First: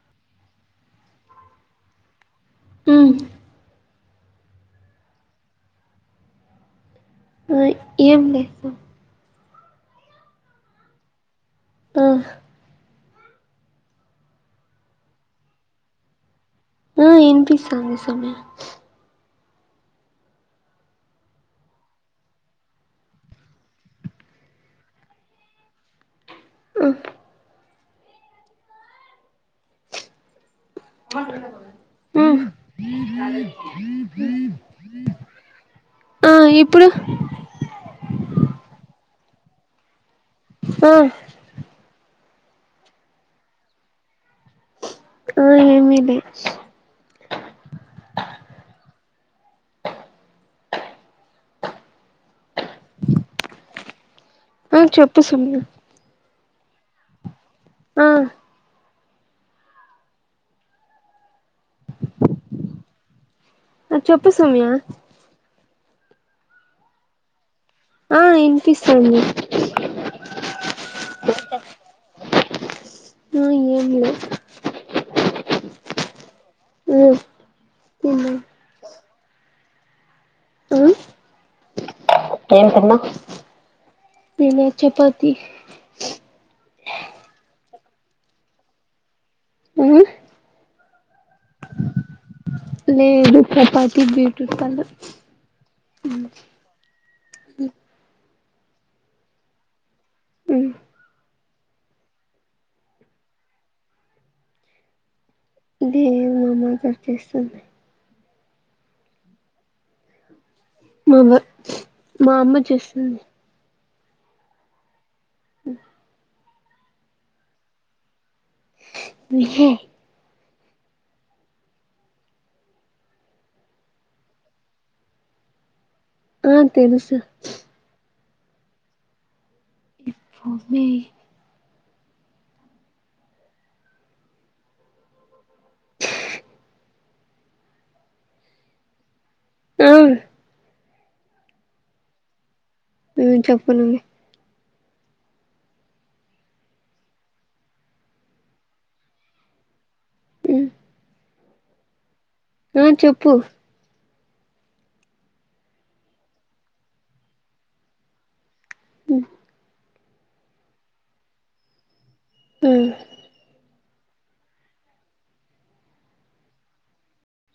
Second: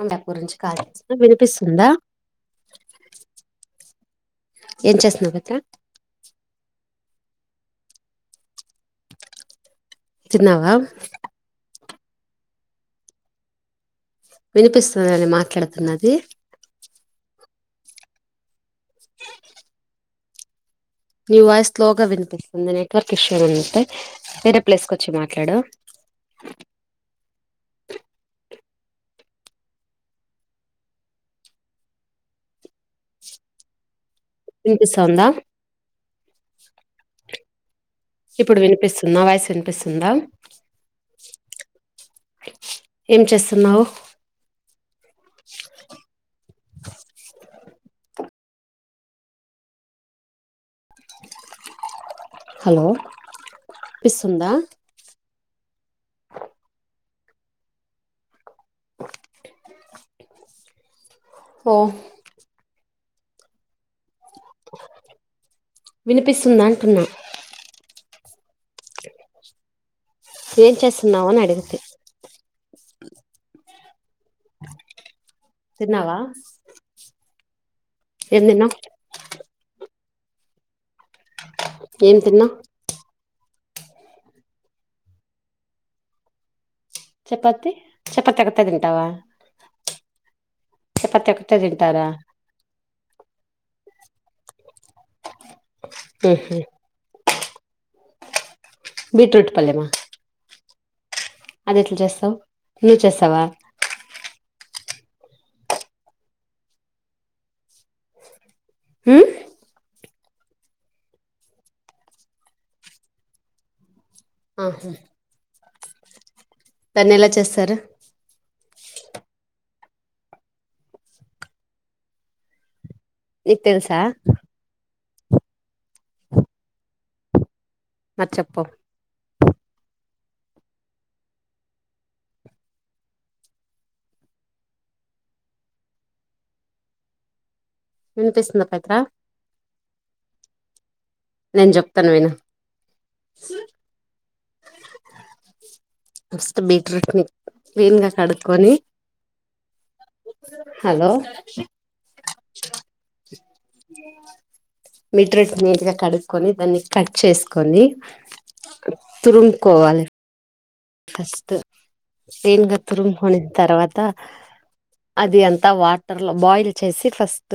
అంట గురించి కాల్ వినిపిస్తుందా? ఉమ్ ఏం చేస్తున్నావ్ గత్త? ఉయ్ ఏం లేెదు. తిన్నావా? ఊహ్ వినిపిస్తుద నేను మాట్లాడుతున్నది. ఉమ్ ఇనిపిస్తుంది సౌమి [inaudible] నీ వాయిస్ స్లోగా వినిపిస్తుంది. నెట్వర్క్ ఇష్యూ ఉంటే వేరే ప్లేస్ కు వచ్చి మాట్లాడు [inaudible] అ ఆ వినిపిస్తోందా ఆ ఇప్పుడు ఇప్పుడు వినిపిస్తుంది నా వాయిస్ వినిపిస్తుందా? ఆ ఏం చేస్తున్నావు? ఆ ఏమిడి హలో వినిపిస్తుందా ఆ చెప్పు సౌమ్య ఆ [inaudible] ఓహ్ ఆ చెప్పు సౌమ్య వినిపిస్తుందా? అంటున్నా ఆ ఇనిపిస్తుంది. ఏం చేస్తున్నావ్ అని అడిగితి ఆ ఏంలే. తిన్నావా? తిన్నా ఏం తిన్నావ్? ఉమ్ ఏం తిన్నావ్ ఏం తిన్నావ్? తినే చపాతి చపాతి చపాతి ఒకటే తింటావా? ఆ చపాతి ఒక్ లేదు చపాతి బీట్ రూట్ పల్లెమ్ ఉహుం ఉమ్ బీట్ రూట్ పల్లెమా ఉమ్ అది ఎట్లా చేస్తవ్ నువ్వు చేస్తావ అది మామ్మగారు చేస్తుంది. హుమ్ మావ్వ మా అమ్మ చేస్తుంది. ఆహుం ఉమ్ దాన్ని ఎలా చేస్తారు? మీ హే నిక్ తెలుసా? ఆ తెలుసు మద్ చ్చెప్పం ఇప్పో మే [unintelligible] ఇనిపిస్తుందా? పయిత్ర ఆ నేను చెప్తను విను ఉమ్ చెప్పనండి. ఫస్ట్ బీట్రూట్ ని క్లీన్ గా కడుక్కకొని ఉమ్ హలో ఆ చెప్పు బిట్రూట్ నీట్గా కడుక్కకొని దాన్ని కట్ చేసుకొని ఉమ్ తురుముకోవాలి ఫస్ట్ పేన్గా ఉమ్ తురుము కోని తర్వాత అ అది అంతా వాటర్ లో బాయిల్ చేసి ఫస్ట్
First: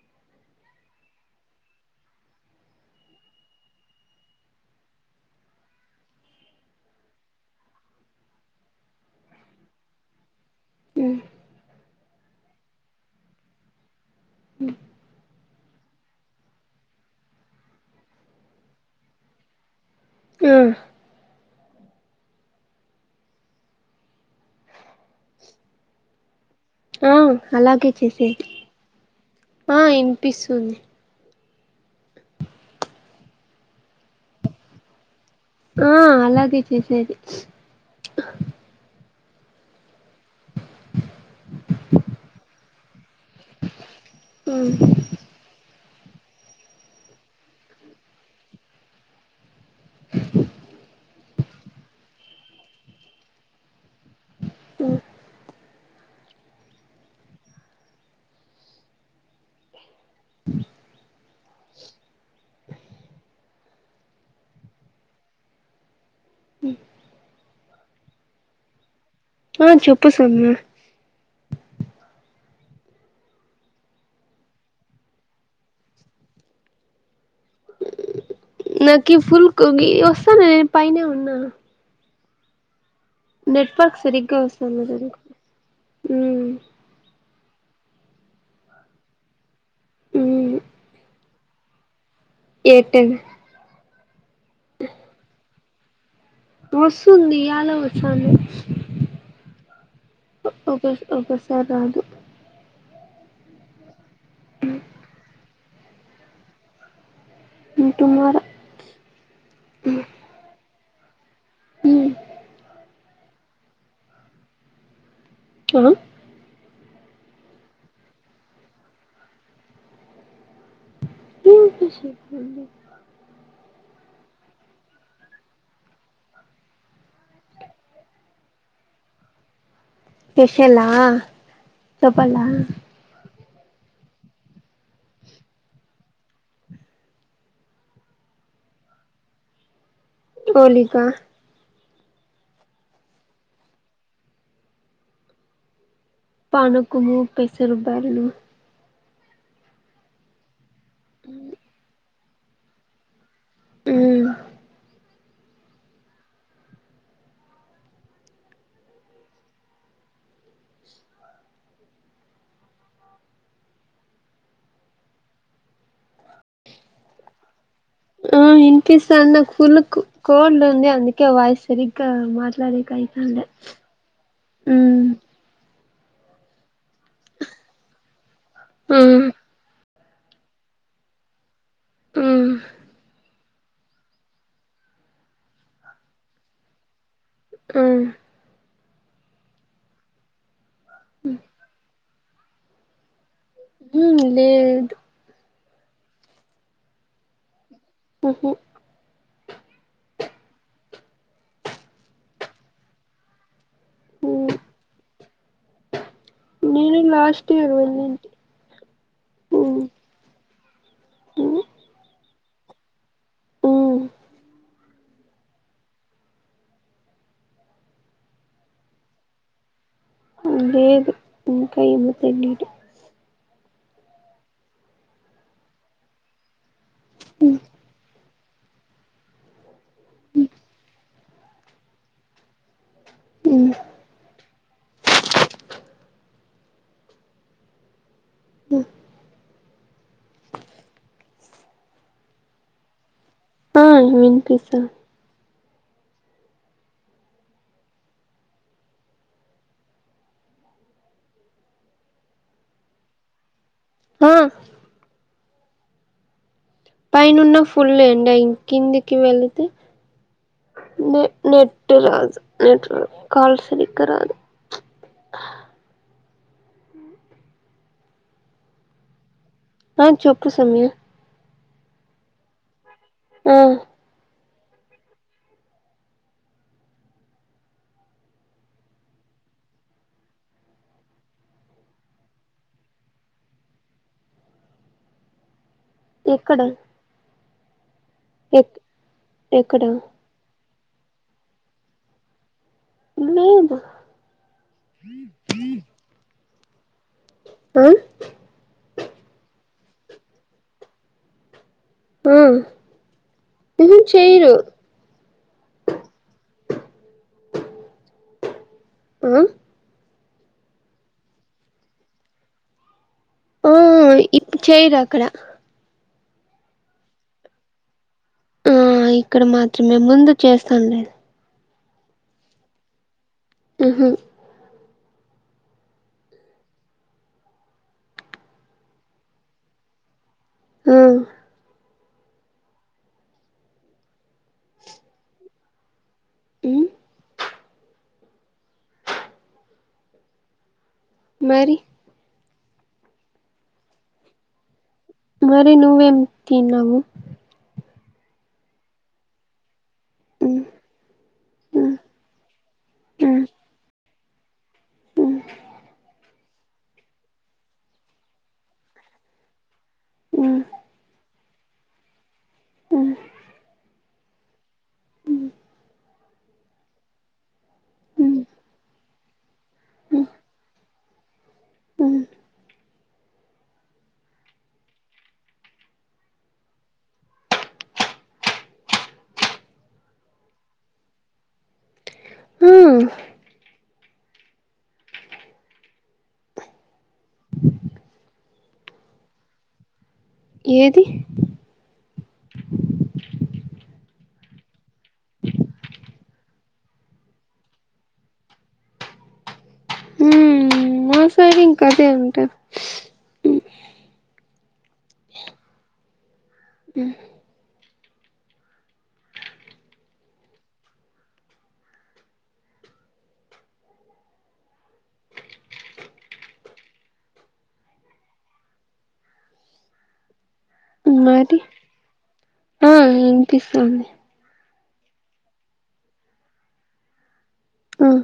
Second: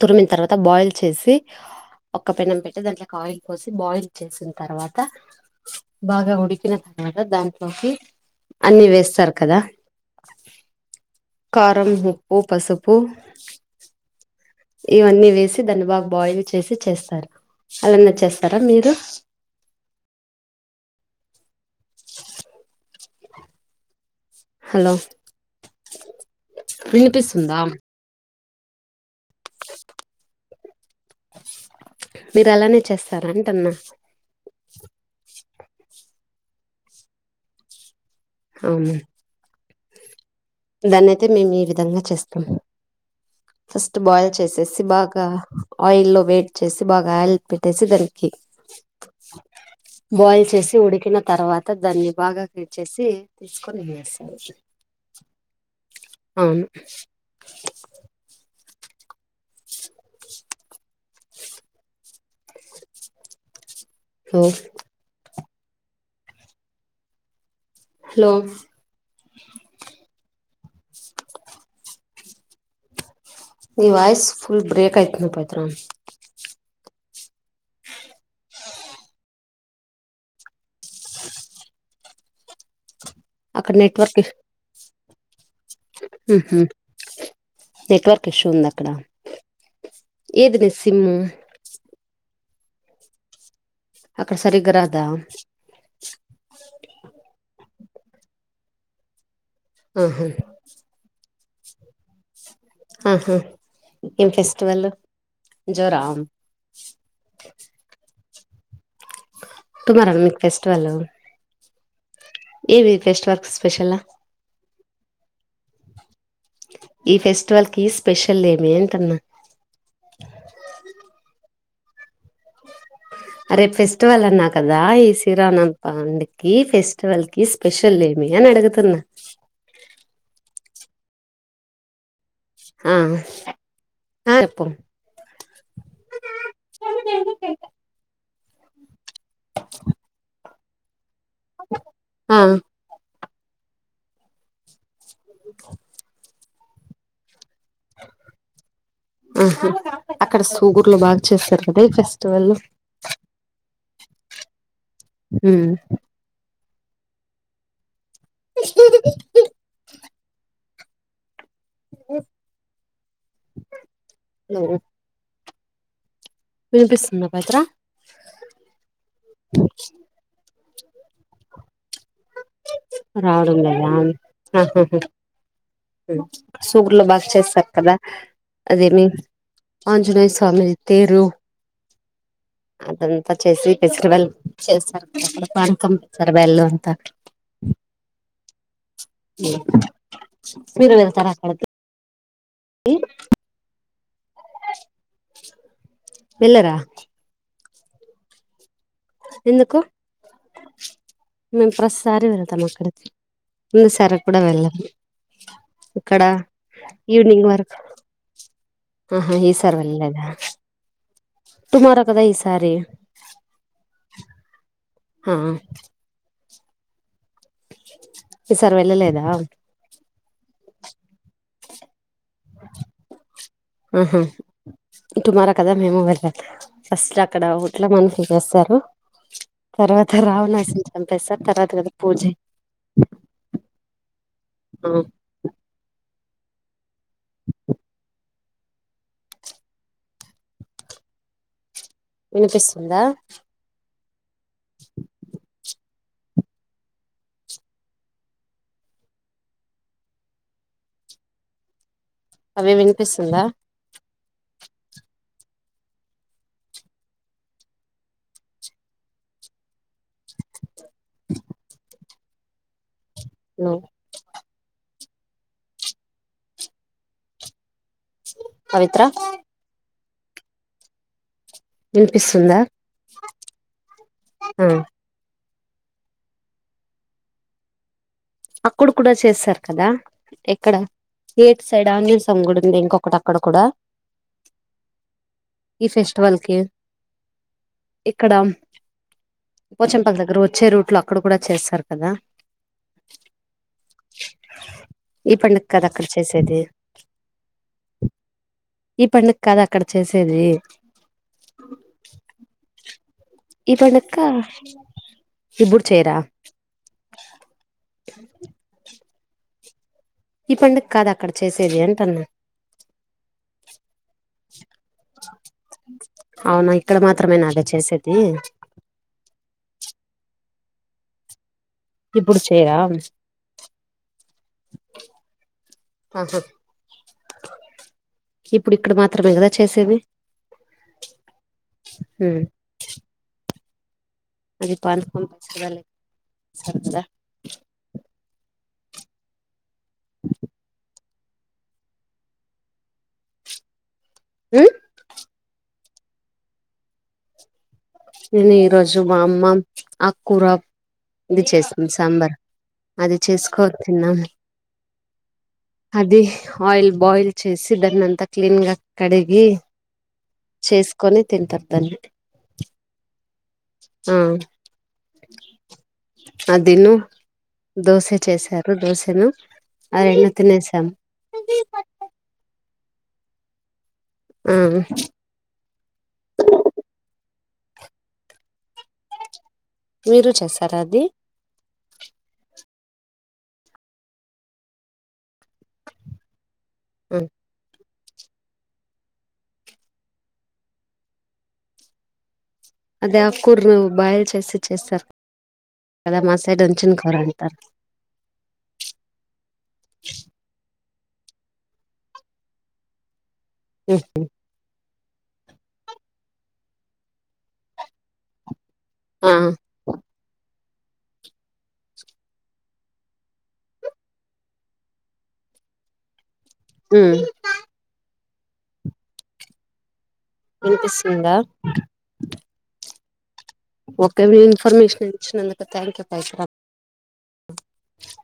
తురిమిన తర్వాత బాయిల్ చేసి ఒక్క పెన్నం పెట్టి దాంట్లోకి ఆయిల్ పోసి బాయిల్ చేసిన తర్వాత బాగా ఉడికి కిన తర్వాత దాంట్లోకి అన్ని వేస్తారు కదా ఉమ్ కారం ఉప్పు పసుపు ఇవన్నీ వేసి దాని బాగ బాయిల్ చేసి చేస్తారు అలానే చేస్తారా మీరు ఆ హలో ఆ వినిపిస్తుందా అలాగే చేసేది ఆ ఇనిపిస్తుంది మీరు అలానే చేస్తార అంటున్నా ఆ అలాగే చేసేది అవునా దాన్ని అయితే మేము ఈ విధంగా చేస్తాం ఫస్ట్ బాయిల్ ఉమ్ చేసేసి బాగా ఆయిల్లో వెడి చేసి బాగా ఆయిల్ పెట్టేసి దానికి బాయిల్ చేసి ఉడికిన తర్వాత దాన్ని బాగా కట్ చేసి తీసుకొని వేస్తాం [unintelligible] ఉమ్ అవును [unintelligible] హ ఉ హలో ఆ చెప్పు సమ్మ మీ వాయిస్ ఫుల్ బ్రేక్ అయితుంది పవిత్ర వస్తే నేను పైనే ఉన్నా అక్కడ నెట్ఫక్ సరిగ్గా వస్తలేదు ఉహు నెట్వర్క్ ఇష్యూ ఉందా అక్కడ ఉమ్ ఏది బె సిమ్ము ఎయిర్టెల్ అక్కడ సరిగ్గా రాదా వస్తుంది ఇయ్యాలా వస్తాంది ఆహా ఒక ఒకసారి రాదు ఆహా ఏం ఫెస్టివల్ జై రామ్ ఇకేం కావాలి టుమారో మీక్ ఫెస్టివల్ హ్మ్ ఏవి వెస్ట్ వల్ వర్క్ స్పెషల్ క్లావన్ ఈ ఫెస్టివల్ కి స్పెషల్ లేమి అంటూన్నా [unintelligible] అరే ఫెస్టివల్ అన్నా కదా ఈ శిరామ పండకి ఫెస్టివల్ కి స్పెషల్ ఏమి ఎవి అడుగుతున్నా షెలా ఆ ఆ ఎప్పుం పోలిక ఆ ఇది పనుకుము పిసురుపాయును ఆహా అక్కడ సూగుర్లో బాగా చేస్తారు కదా ఈ ఫెస్టివల్ ఊ ఉ [inaudible] ఇప్ నో వినిపిస్తుంద బేతం ఆ ఈనిపిస్తాంది నాకు ఫుల్ కో కోల్డ్ ఉంది అందుకే వయస్సు సరిగ్గా మాట రావడం లేదా అహ్హ్ మ్మ్ సూగుర్లో బాగా చేస్తారు కదా అదేమి మ్మ్ ఆంజినేయస్వామిది తేరు మ్మ్ అతన్ అంత చేసి ఫస్టివల్ చేస్తారు కదా పానకం సర బెల్ అంత అ మీరు వెళ్తారా అక్కడికి ఏ ఉ లేదు వెళ్లరా ఉహ ఎందుకు మేము ప్రతిసారి వెళతాం అక్కడికి ముందు సారి కూడా మ్మ్ వెళ్ళాం ఇక్కడ నేను ఈవినింగ్ లాస్ట్ ఇయర్ వరకు వెళ్ళింటి ఆహా ఈ సారి మ్మ్ వెళ్ళలేదా టుమారో కదా ఈసారి ఊ ఆ ఈసారి వెళ్ళలేదా? అ లేదు ఇంకా ఇవి పెట్టింటే ఆహా టుమారో కదా మేము వెళ్ళాలి ఫస్ట్ అక్కడ మ్మ్ ఒట్లా మన ఇతేసారు తర్వాత రావణాసిని చంపెస్తారు తర్వాత కదా పూజె ఉమ్ ఆ ఉ వినిపిస్తుందా ఆ వినిపిస్త అవే వినిపిస్తుందా ఆ పైనన్న ఫుల్ ఎండ ఇం కిందికి వెళితే నె నెట్ రాదు నెట్ కాల్ నువ్వు సరిగ్గ రాదు హ పవిత్ర ఆ చెప్పు సమ్య వినిపిస్తుందా ఆ ఆ అక్కడు కూడా చేసారు కదా ఎక్కడ ఏట్ సైడ్ ఆంజినేయస్వామి గుడి ఉంది ఇంకొకటి అక్కడ కూడా ఈ ఫెస్టివల్కి ఎక్కడ ఇక్కడ ఎ ఎక్కడ పోచంపల్లి దగ్గర వచ్చే రూట్లో అక్కడ కూడా చేస్తార్ కదా లేదు ఈ పండగ్ కాద్ అక్కడ చేసేది. ఆ ఈ పండగ కాద్ అక్కడ చేసేది. ఆ ఈ ఉహు పండక్క చేయరు ఇప్పుడ్ చేయరా ఆ ఈ పండగ కాద అక్కడ చేసేది అంటన్న ఆ ఇప్ చేయర్ అక్కడ అవునా ఇక్కడ మాత్రమేనా అలా చేసే ఆ ఇక్కడ మాత్రమే ముందు చేస్తుండే ఇప్పుడు చేయరా మ్ హ్ అహ ఇప్పుడు ఇక్కడ మాత్రమే గదా చేసేది. ఆ హ్ అది ఉమ్ [unintelligible] మరి మ్ మరి నువ్వేం తిన్నవు. నేన్ ఈ రోజు బామ్మం ఆక్కూర ఉమ్ ఇది చేసిం ఉమ్ సాంబార్ అది చేస్కో తిన్నా ఉమ్ అది ఆయిల్ బాయిల్ చేసి దాన్ని అంతా క్లీన్గా కడిగి ఉమ్ చేస్కొని తింటర్ దాన్ని ఉమ్ ఆ అది ను దోశ ఉమ్ చేసారు దోశను ఆ రెండు తినేసాం. అ ఆ మీరు చేసారా అది హా అ ఏది అదా ఆ కుర్రు బాయిల్ చేసి చేస్తార్ కాదా మా సైడ్ [inaudible] అంటారు హ్మ్ మా సైడు ఇంకా అదే ఉంటారు హు ఆ మ్ ఇన్పిస్తుందా మరి ఆ వినిపిస్తుంది ఓకే మీ ఇన్ఫర్మేషన్ ఇచ్చినందుకు థ్యాంక్ యూ [inaudible] ఆ